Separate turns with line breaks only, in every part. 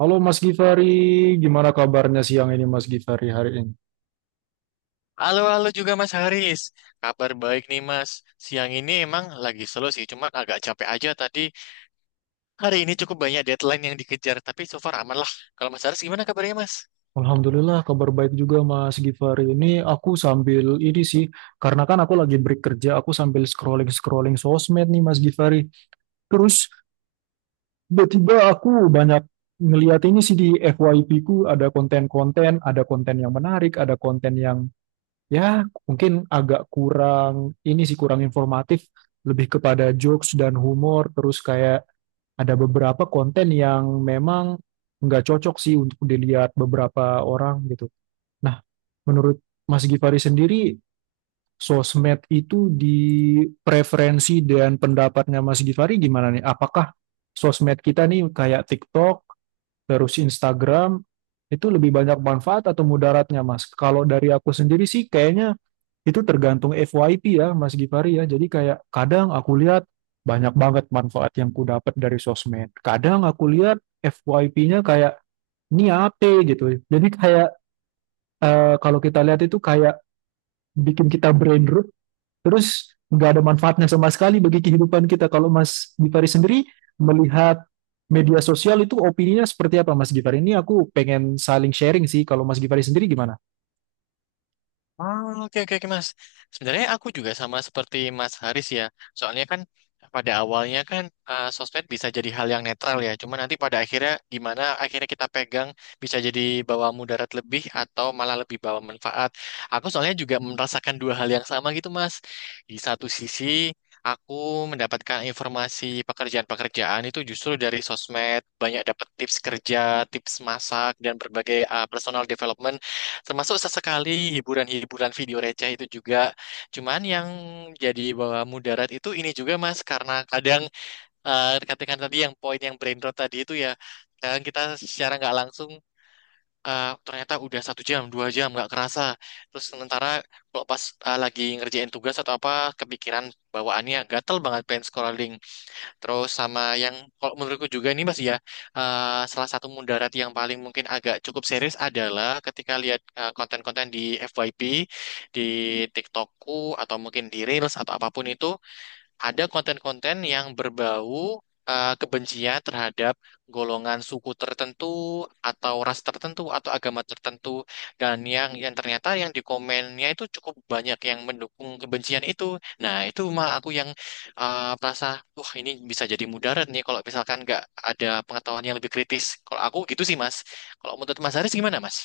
Halo Mas Gifari, gimana kabarnya siang ini Mas Gifari hari ini?
Halo, halo juga Mas Haris. Kabar baik nih Mas. Siang ini emang lagi slow sih, cuma agak capek aja tadi. Hari ini cukup banyak deadline yang dikejar, tapi so far aman lah. Kalau Mas Haris gimana kabarnya Mas?
Alhamdulillah kabar baik juga Mas Gifari. Ini aku sambil ini sih, karena kan aku lagi break kerja, aku sambil scrolling-scrolling sosmed nih Mas Gifari. Terus tiba-tiba aku banyak ngeliat ini sih di FYP ku ada konten-konten, ada konten yang menarik, ada konten yang ya mungkin agak kurang ini sih kurang informatif, lebih kepada jokes dan humor, terus kayak ada beberapa konten yang memang nggak cocok sih untuk dilihat beberapa orang gitu. Nah, menurut Mas Gifari sendiri, sosmed itu di preferensi dan pendapatnya Mas Gifari gimana nih? Apakah sosmed kita nih kayak TikTok, terus Instagram, itu lebih banyak manfaat atau mudaratnya, Mas? Kalau dari aku sendiri sih kayaknya itu tergantung FYP ya Mas Gifari ya. Jadi kayak kadang aku lihat banyak banget manfaat yang ku dapat dari sosmed. Kadang aku lihat FYP-nya kayak ini apa gitu. Jadi kayak kalau kita lihat itu kayak bikin kita brain rot terus nggak ada manfaatnya sama sekali bagi kehidupan kita. Kalau Mas Gifari sendiri melihat media sosial itu opininya seperti apa Mas Gifari? Ini aku pengen saling sharing sih. Kalau Mas Gifari sendiri gimana?
Oke oke oke, Mas. Sebenarnya aku juga sama seperti Mas Haris ya. Soalnya kan pada awalnya kan sosmed bisa jadi hal yang netral ya. Cuma nanti pada akhirnya gimana akhirnya kita pegang bisa jadi bawa mudarat lebih atau malah lebih bawa manfaat. Aku soalnya juga merasakan dua hal yang sama gitu, Mas. Di satu sisi aku mendapatkan informasi pekerjaan-pekerjaan itu justru dari sosmed, banyak dapat tips kerja, tips masak, dan berbagai personal development. Termasuk sesekali hiburan-hiburan video receh itu juga. Cuman yang jadi bawah mudarat itu ini juga Mas, karena kadang katakan tadi yang poin yang brain rot tadi itu ya, kadang kita secara nggak langsung ternyata udah satu jam, dua jam nggak kerasa. Terus sementara kalau pas lagi ngerjain tugas atau apa, kepikiran bawaannya gatel banget pengen scrolling. Terus sama yang kalau menurutku juga ini Mas ya, salah satu mudarat yang paling mungkin agak cukup serius adalah ketika lihat konten-konten di FYP, di TikTokku atau mungkin di Reels atau apapun itu ada konten-konten yang berbau kebencian terhadap golongan suku tertentu atau ras tertentu atau agama tertentu dan yang ternyata yang di komennya itu cukup banyak yang mendukung kebencian itu. Nah, itu mah aku yang merasa wah ini bisa jadi mudarat nih kalau misalkan nggak ada pengetahuan yang lebih kritis. Kalau aku gitu sih, Mas. Kalau menurut Mas Haris gimana, Mas?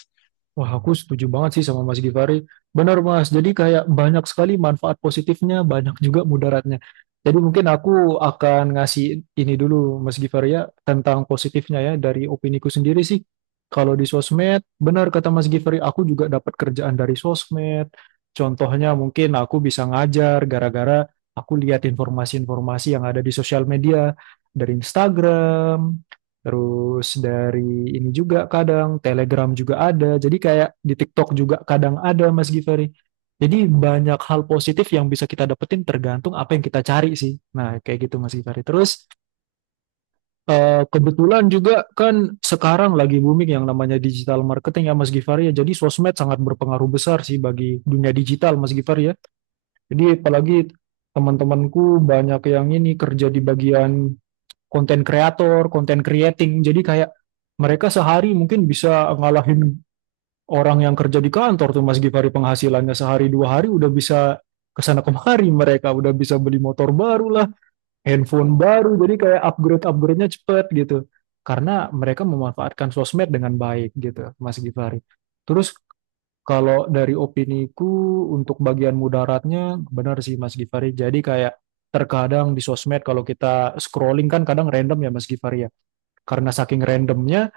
Wah, aku setuju banget sih sama Mas Givari. Benar, Mas. Jadi kayak banyak sekali manfaat positifnya, banyak juga mudaratnya. Jadi mungkin aku akan ngasih ini dulu, Mas Givari ya, tentang positifnya ya, dari opiniku sendiri sih. Kalau di sosmed, benar kata Mas Givari, aku juga dapat kerjaan dari sosmed. Contohnya mungkin aku bisa ngajar gara-gara aku lihat informasi-informasi yang ada di sosial media, dari Instagram, terus dari ini juga kadang Telegram juga ada. Jadi kayak di TikTok juga kadang ada Mas Givari. Jadi banyak hal positif yang bisa kita dapetin tergantung apa yang kita cari sih. Nah, kayak gitu Mas Givari. Terus kebetulan juga kan sekarang lagi booming yang namanya digital marketing ya Mas Givari ya. Jadi sosmed sangat berpengaruh besar sih bagi dunia digital Mas Givari ya. Jadi apalagi teman-temanku banyak yang ini kerja di bagian konten kreator, konten creating. Jadi kayak mereka sehari mungkin bisa ngalahin orang yang kerja di kantor tuh Mas Gifari, penghasilannya sehari dua hari udah bisa kesana kemari, mereka udah bisa beli motor baru lah, handphone baru, jadi kayak upgrade upgrade-nya cepet gitu. Karena mereka memanfaatkan sosmed dengan baik gitu, Mas Gifari. Terus kalau dari opiniku untuk bagian mudaratnya benar sih Mas Gifari. Jadi kayak terkadang di sosmed kalau kita scrolling kan kadang random ya Mas Gifari ya, karena saking randomnya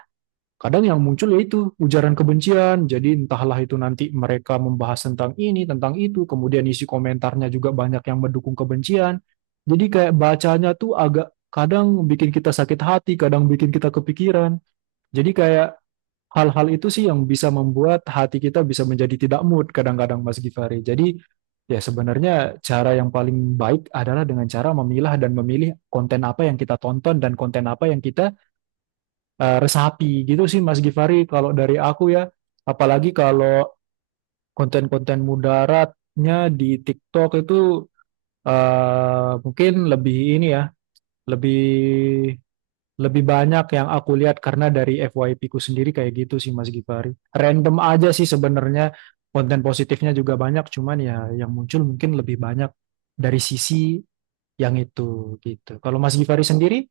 kadang yang muncul yaitu ujaran kebencian. Jadi entahlah, itu nanti mereka membahas tentang ini tentang itu, kemudian isi komentarnya juga banyak yang mendukung kebencian. Jadi kayak bacanya tuh agak kadang bikin kita sakit hati, kadang bikin kita kepikiran. Jadi kayak hal-hal itu sih yang bisa membuat hati kita bisa menjadi tidak mood kadang-kadang Mas Gifari. Jadi ya sebenarnya cara yang paling baik adalah dengan cara memilah dan memilih konten apa yang kita tonton dan konten apa yang kita resapi, gitu sih Mas Gifari kalau dari aku ya. Apalagi kalau konten-konten mudaratnya di TikTok itu mungkin lebih ini ya, lebih lebih banyak yang aku lihat karena dari FYP ku sendiri kayak gitu sih Mas Gifari. Random aja sih sebenarnya, konten positifnya juga banyak cuman ya yang muncul mungkin lebih banyak dari sisi yang itu gitu. Kalau Mas Gifari sendiri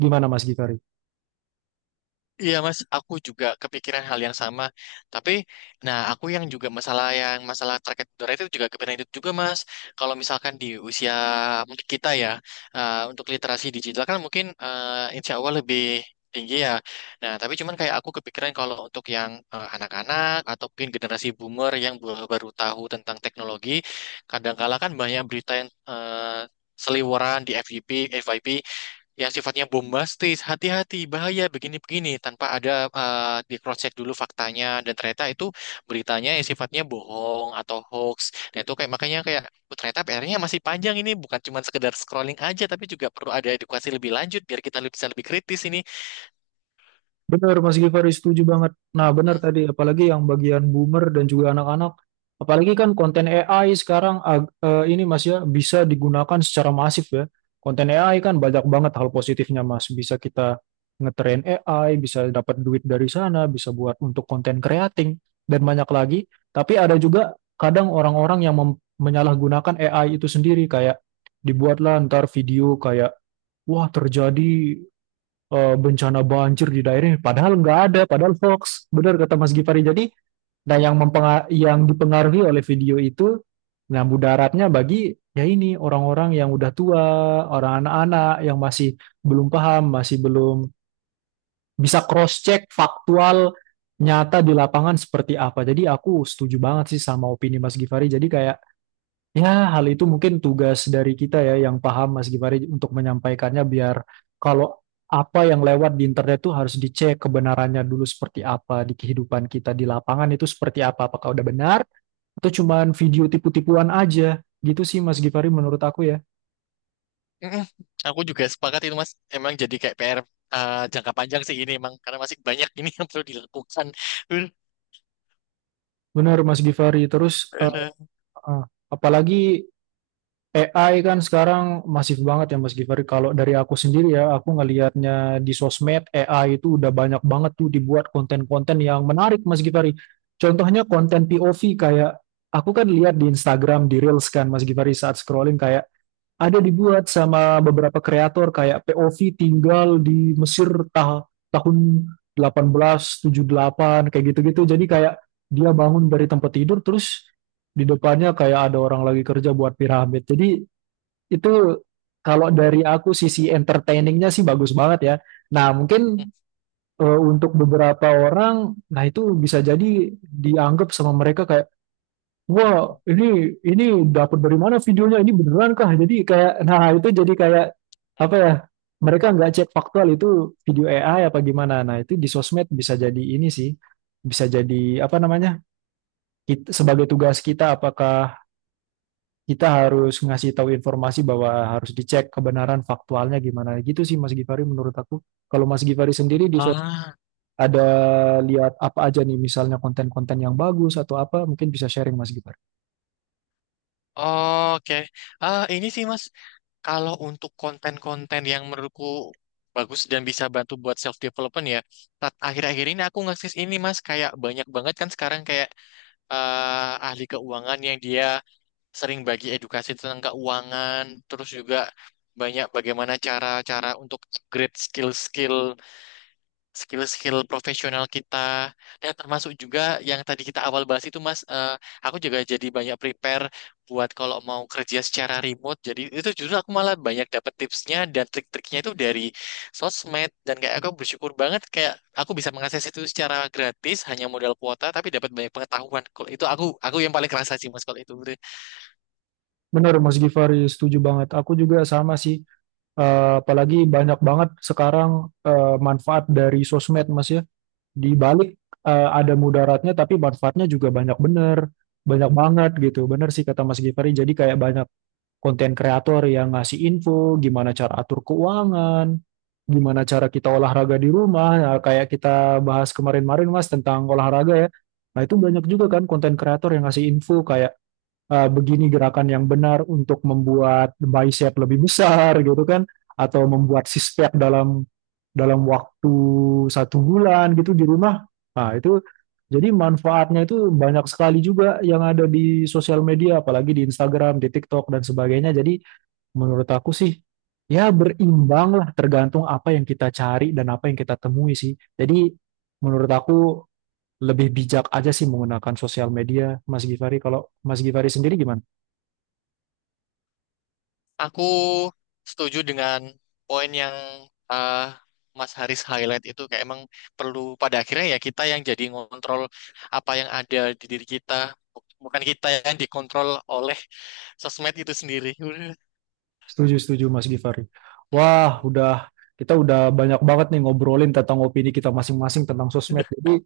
gimana Mas Gifari?
Iya mas, aku juga kepikiran hal yang sama. Tapi, nah aku yang juga masalah yang terkait udara itu juga kepikiran itu juga mas. Kalau misalkan di usia mungkin kita ya, untuk literasi digital kan mungkin insya Allah lebih tinggi ya. Nah tapi cuman kayak aku kepikiran kalau untuk yang anak-anak atau mungkin generasi boomer yang baru baru tahu tentang teknologi, kadang-kala kan banyak berita yang seliweran di FYP yang sifatnya bombastis, hati-hati, bahaya, begini-begini, tanpa ada di cross check dulu faktanya dan ternyata itu beritanya yang sifatnya bohong atau hoax. Nah, itu kayak makanya kayak, "Oh, ternyata PR-nya masih panjang ini, bukan cuma sekedar scrolling aja tapi juga perlu ada edukasi lebih lanjut biar kita bisa lebih kritis ini."
Benar, Mas Gifari setuju banget. Nah, benar tadi, apalagi yang bagian boomer dan juga anak-anak. Apalagi kan konten AI sekarang ini Mas ya bisa digunakan secara masif ya. Konten AI kan banyak banget hal positifnya Mas. Bisa kita ngetrain AI, bisa dapat duit dari sana, bisa buat untuk konten creating dan banyak lagi. Tapi ada juga kadang orang-orang yang menyalahgunakan AI itu sendiri kayak dibuatlah ntar video kayak, wah terjadi bencana banjir di daerah ini. Padahal nggak ada, padahal hoax. Benar kata Mas Gifari. Jadi, nah yang yang dipengaruhi oleh video itu, nah mudaratnya bagi ya ini orang-orang yang udah tua, orang anak-anak yang masih belum paham, masih belum bisa cross-check faktual nyata di lapangan seperti apa. Jadi aku setuju banget sih sama opini Mas Gifari. Jadi kayak ya, hal itu mungkin tugas dari kita ya yang paham Mas Gifari untuk menyampaikannya, biar kalau apa yang lewat di internet itu harus dicek kebenarannya dulu seperti apa di kehidupan kita di lapangan itu seperti apa, apakah udah benar atau cuman video tipu-tipuan aja. Gitu sih Mas Gifari menurut aku ya.
Mm-mm. Aku juga sepakat itu Mas, emang jadi kayak PR jangka panjang sih ini emang karena masih banyak ini yang perlu dilakukan. Uh,
Benar Mas Gifari. Terus
uh,
eh,
uh,
eh, apalagi AI kan sekarang masif banget ya Mas Givari. Kalau dari aku sendiri ya, aku ngelihatnya di sosmed AI itu udah banyak banget tuh dibuat konten-konten yang menarik Mas Givari. Contohnya konten POV kayak aku kan lihat di Instagram di Reels kan Mas Givari, saat scrolling kayak ada dibuat sama beberapa kreator kayak POV tinggal di Mesir tahun 1878 kayak gitu-gitu. Jadi kayak dia bangun dari tempat tidur terus di depannya kayak ada orang lagi kerja buat piramid. Jadi itu kalau dari aku sisi entertainingnya sih bagus banget ya. Nah mungkin untuk beberapa orang, nah itu bisa jadi dianggap sama mereka kayak, wah ini dapat dari mana videonya? Ini beneran kah? Jadi kayak, nah itu jadi kayak
uh.
apa ya? Mereka nggak cek faktual itu video AI apa gimana. Nah itu di sosmed bisa jadi ini sih, bisa jadi apa namanya? Kita, sebagai tugas kita apakah kita harus ngasih tahu informasi bahwa harus dicek kebenaran faktualnya gimana, gitu sih Mas Givari menurut aku. Kalau Mas Givari sendiri di sos
Ah.
ada lihat apa aja nih misalnya konten-konten yang bagus atau apa, mungkin bisa sharing Mas Givari.
Oke, ah ini sih Mas, kalau untuk konten-konten yang menurutku bagus dan bisa bantu buat self development ya. Akhir-akhir ini aku ngakses ini Mas, kayak banyak banget kan sekarang kayak ahli keuangan yang dia sering bagi edukasi tentang keuangan, terus juga banyak bagaimana cara-cara untuk upgrade skill-skill profesional kita dan termasuk juga yang tadi kita awal bahas itu Mas, aku juga jadi banyak prepare buat kalau mau kerja secara remote, jadi itu justru aku malah banyak dapet tipsnya dan trik-triknya itu dari sosmed, dan kayak aku bersyukur banget kayak aku bisa mengakses itu secara gratis hanya modal kuota tapi dapat banyak pengetahuan. Kalau itu aku yang paling kerasa sih Mas kalau itu.
Benar Mas Givari setuju banget. Aku juga sama sih. Apalagi banyak banget sekarang manfaat dari sosmed Mas ya. Di balik ada mudaratnya tapi manfaatnya juga banyak bener. Banyak banget gitu. Bener sih kata Mas Givari. Jadi kayak banyak konten kreator yang ngasih info gimana cara atur keuangan, gimana cara kita olahraga di rumah. Nah, kayak kita bahas kemarin-marin Mas tentang olahraga ya. Nah, itu banyak juga kan konten kreator yang ngasih info kayak begini gerakan yang benar untuk membuat bicep lebih besar gitu kan, atau membuat six pack dalam dalam waktu 1 bulan gitu di rumah. Nah itu jadi manfaatnya itu banyak sekali juga yang ada di sosial media, apalagi di Instagram, di TikTok, dan sebagainya. Jadi menurut aku sih, ya berimbang lah tergantung apa yang kita cari dan apa yang kita temui sih. Jadi menurut aku lebih bijak aja sih menggunakan sosial media, Mas Gifari. Kalau Mas Gifari sendiri gimana?
Aku setuju dengan poin yang eh, Mas Haris highlight itu, kayak emang perlu pada akhirnya ya kita yang jadi ngontrol apa yang ada di diri kita, bukan kita yang dikontrol oleh sosmed itu sendiri.
Setuju, setuju Mas Gifari. Wah, udah, kita udah banyak banget nih ngobrolin tentang opini kita masing-masing tentang sosmed. Jadi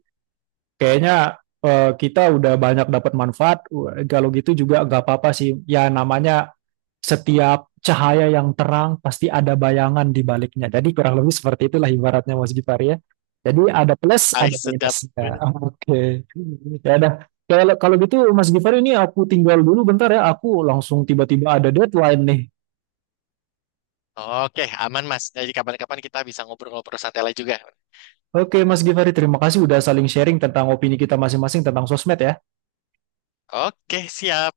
kayaknya kita udah banyak dapat manfaat. Wah, kalau gitu juga nggak apa-apa sih. Ya namanya setiap cahaya yang terang pasti ada bayangan di baliknya. Jadi kurang lebih seperti itulah ibaratnya Mas Gifari ya. Jadi ada plus,
Ay,
ada
sedap.
minusnya. Oke. Ya udah. Kalau kalau gitu Mas Gifari ini aku tinggal dulu bentar ya. Aku langsung tiba-tiba ada deadline nih.
Oke, aman Mas. Jadi kapan-kapan kita bisa ngobrol-ngobrol santai lagi juga.
Oke, Mas Givari, terima kasih udah saling sharing tentang opini kita masing-masing tentang sosmed ya.
Oke, siap.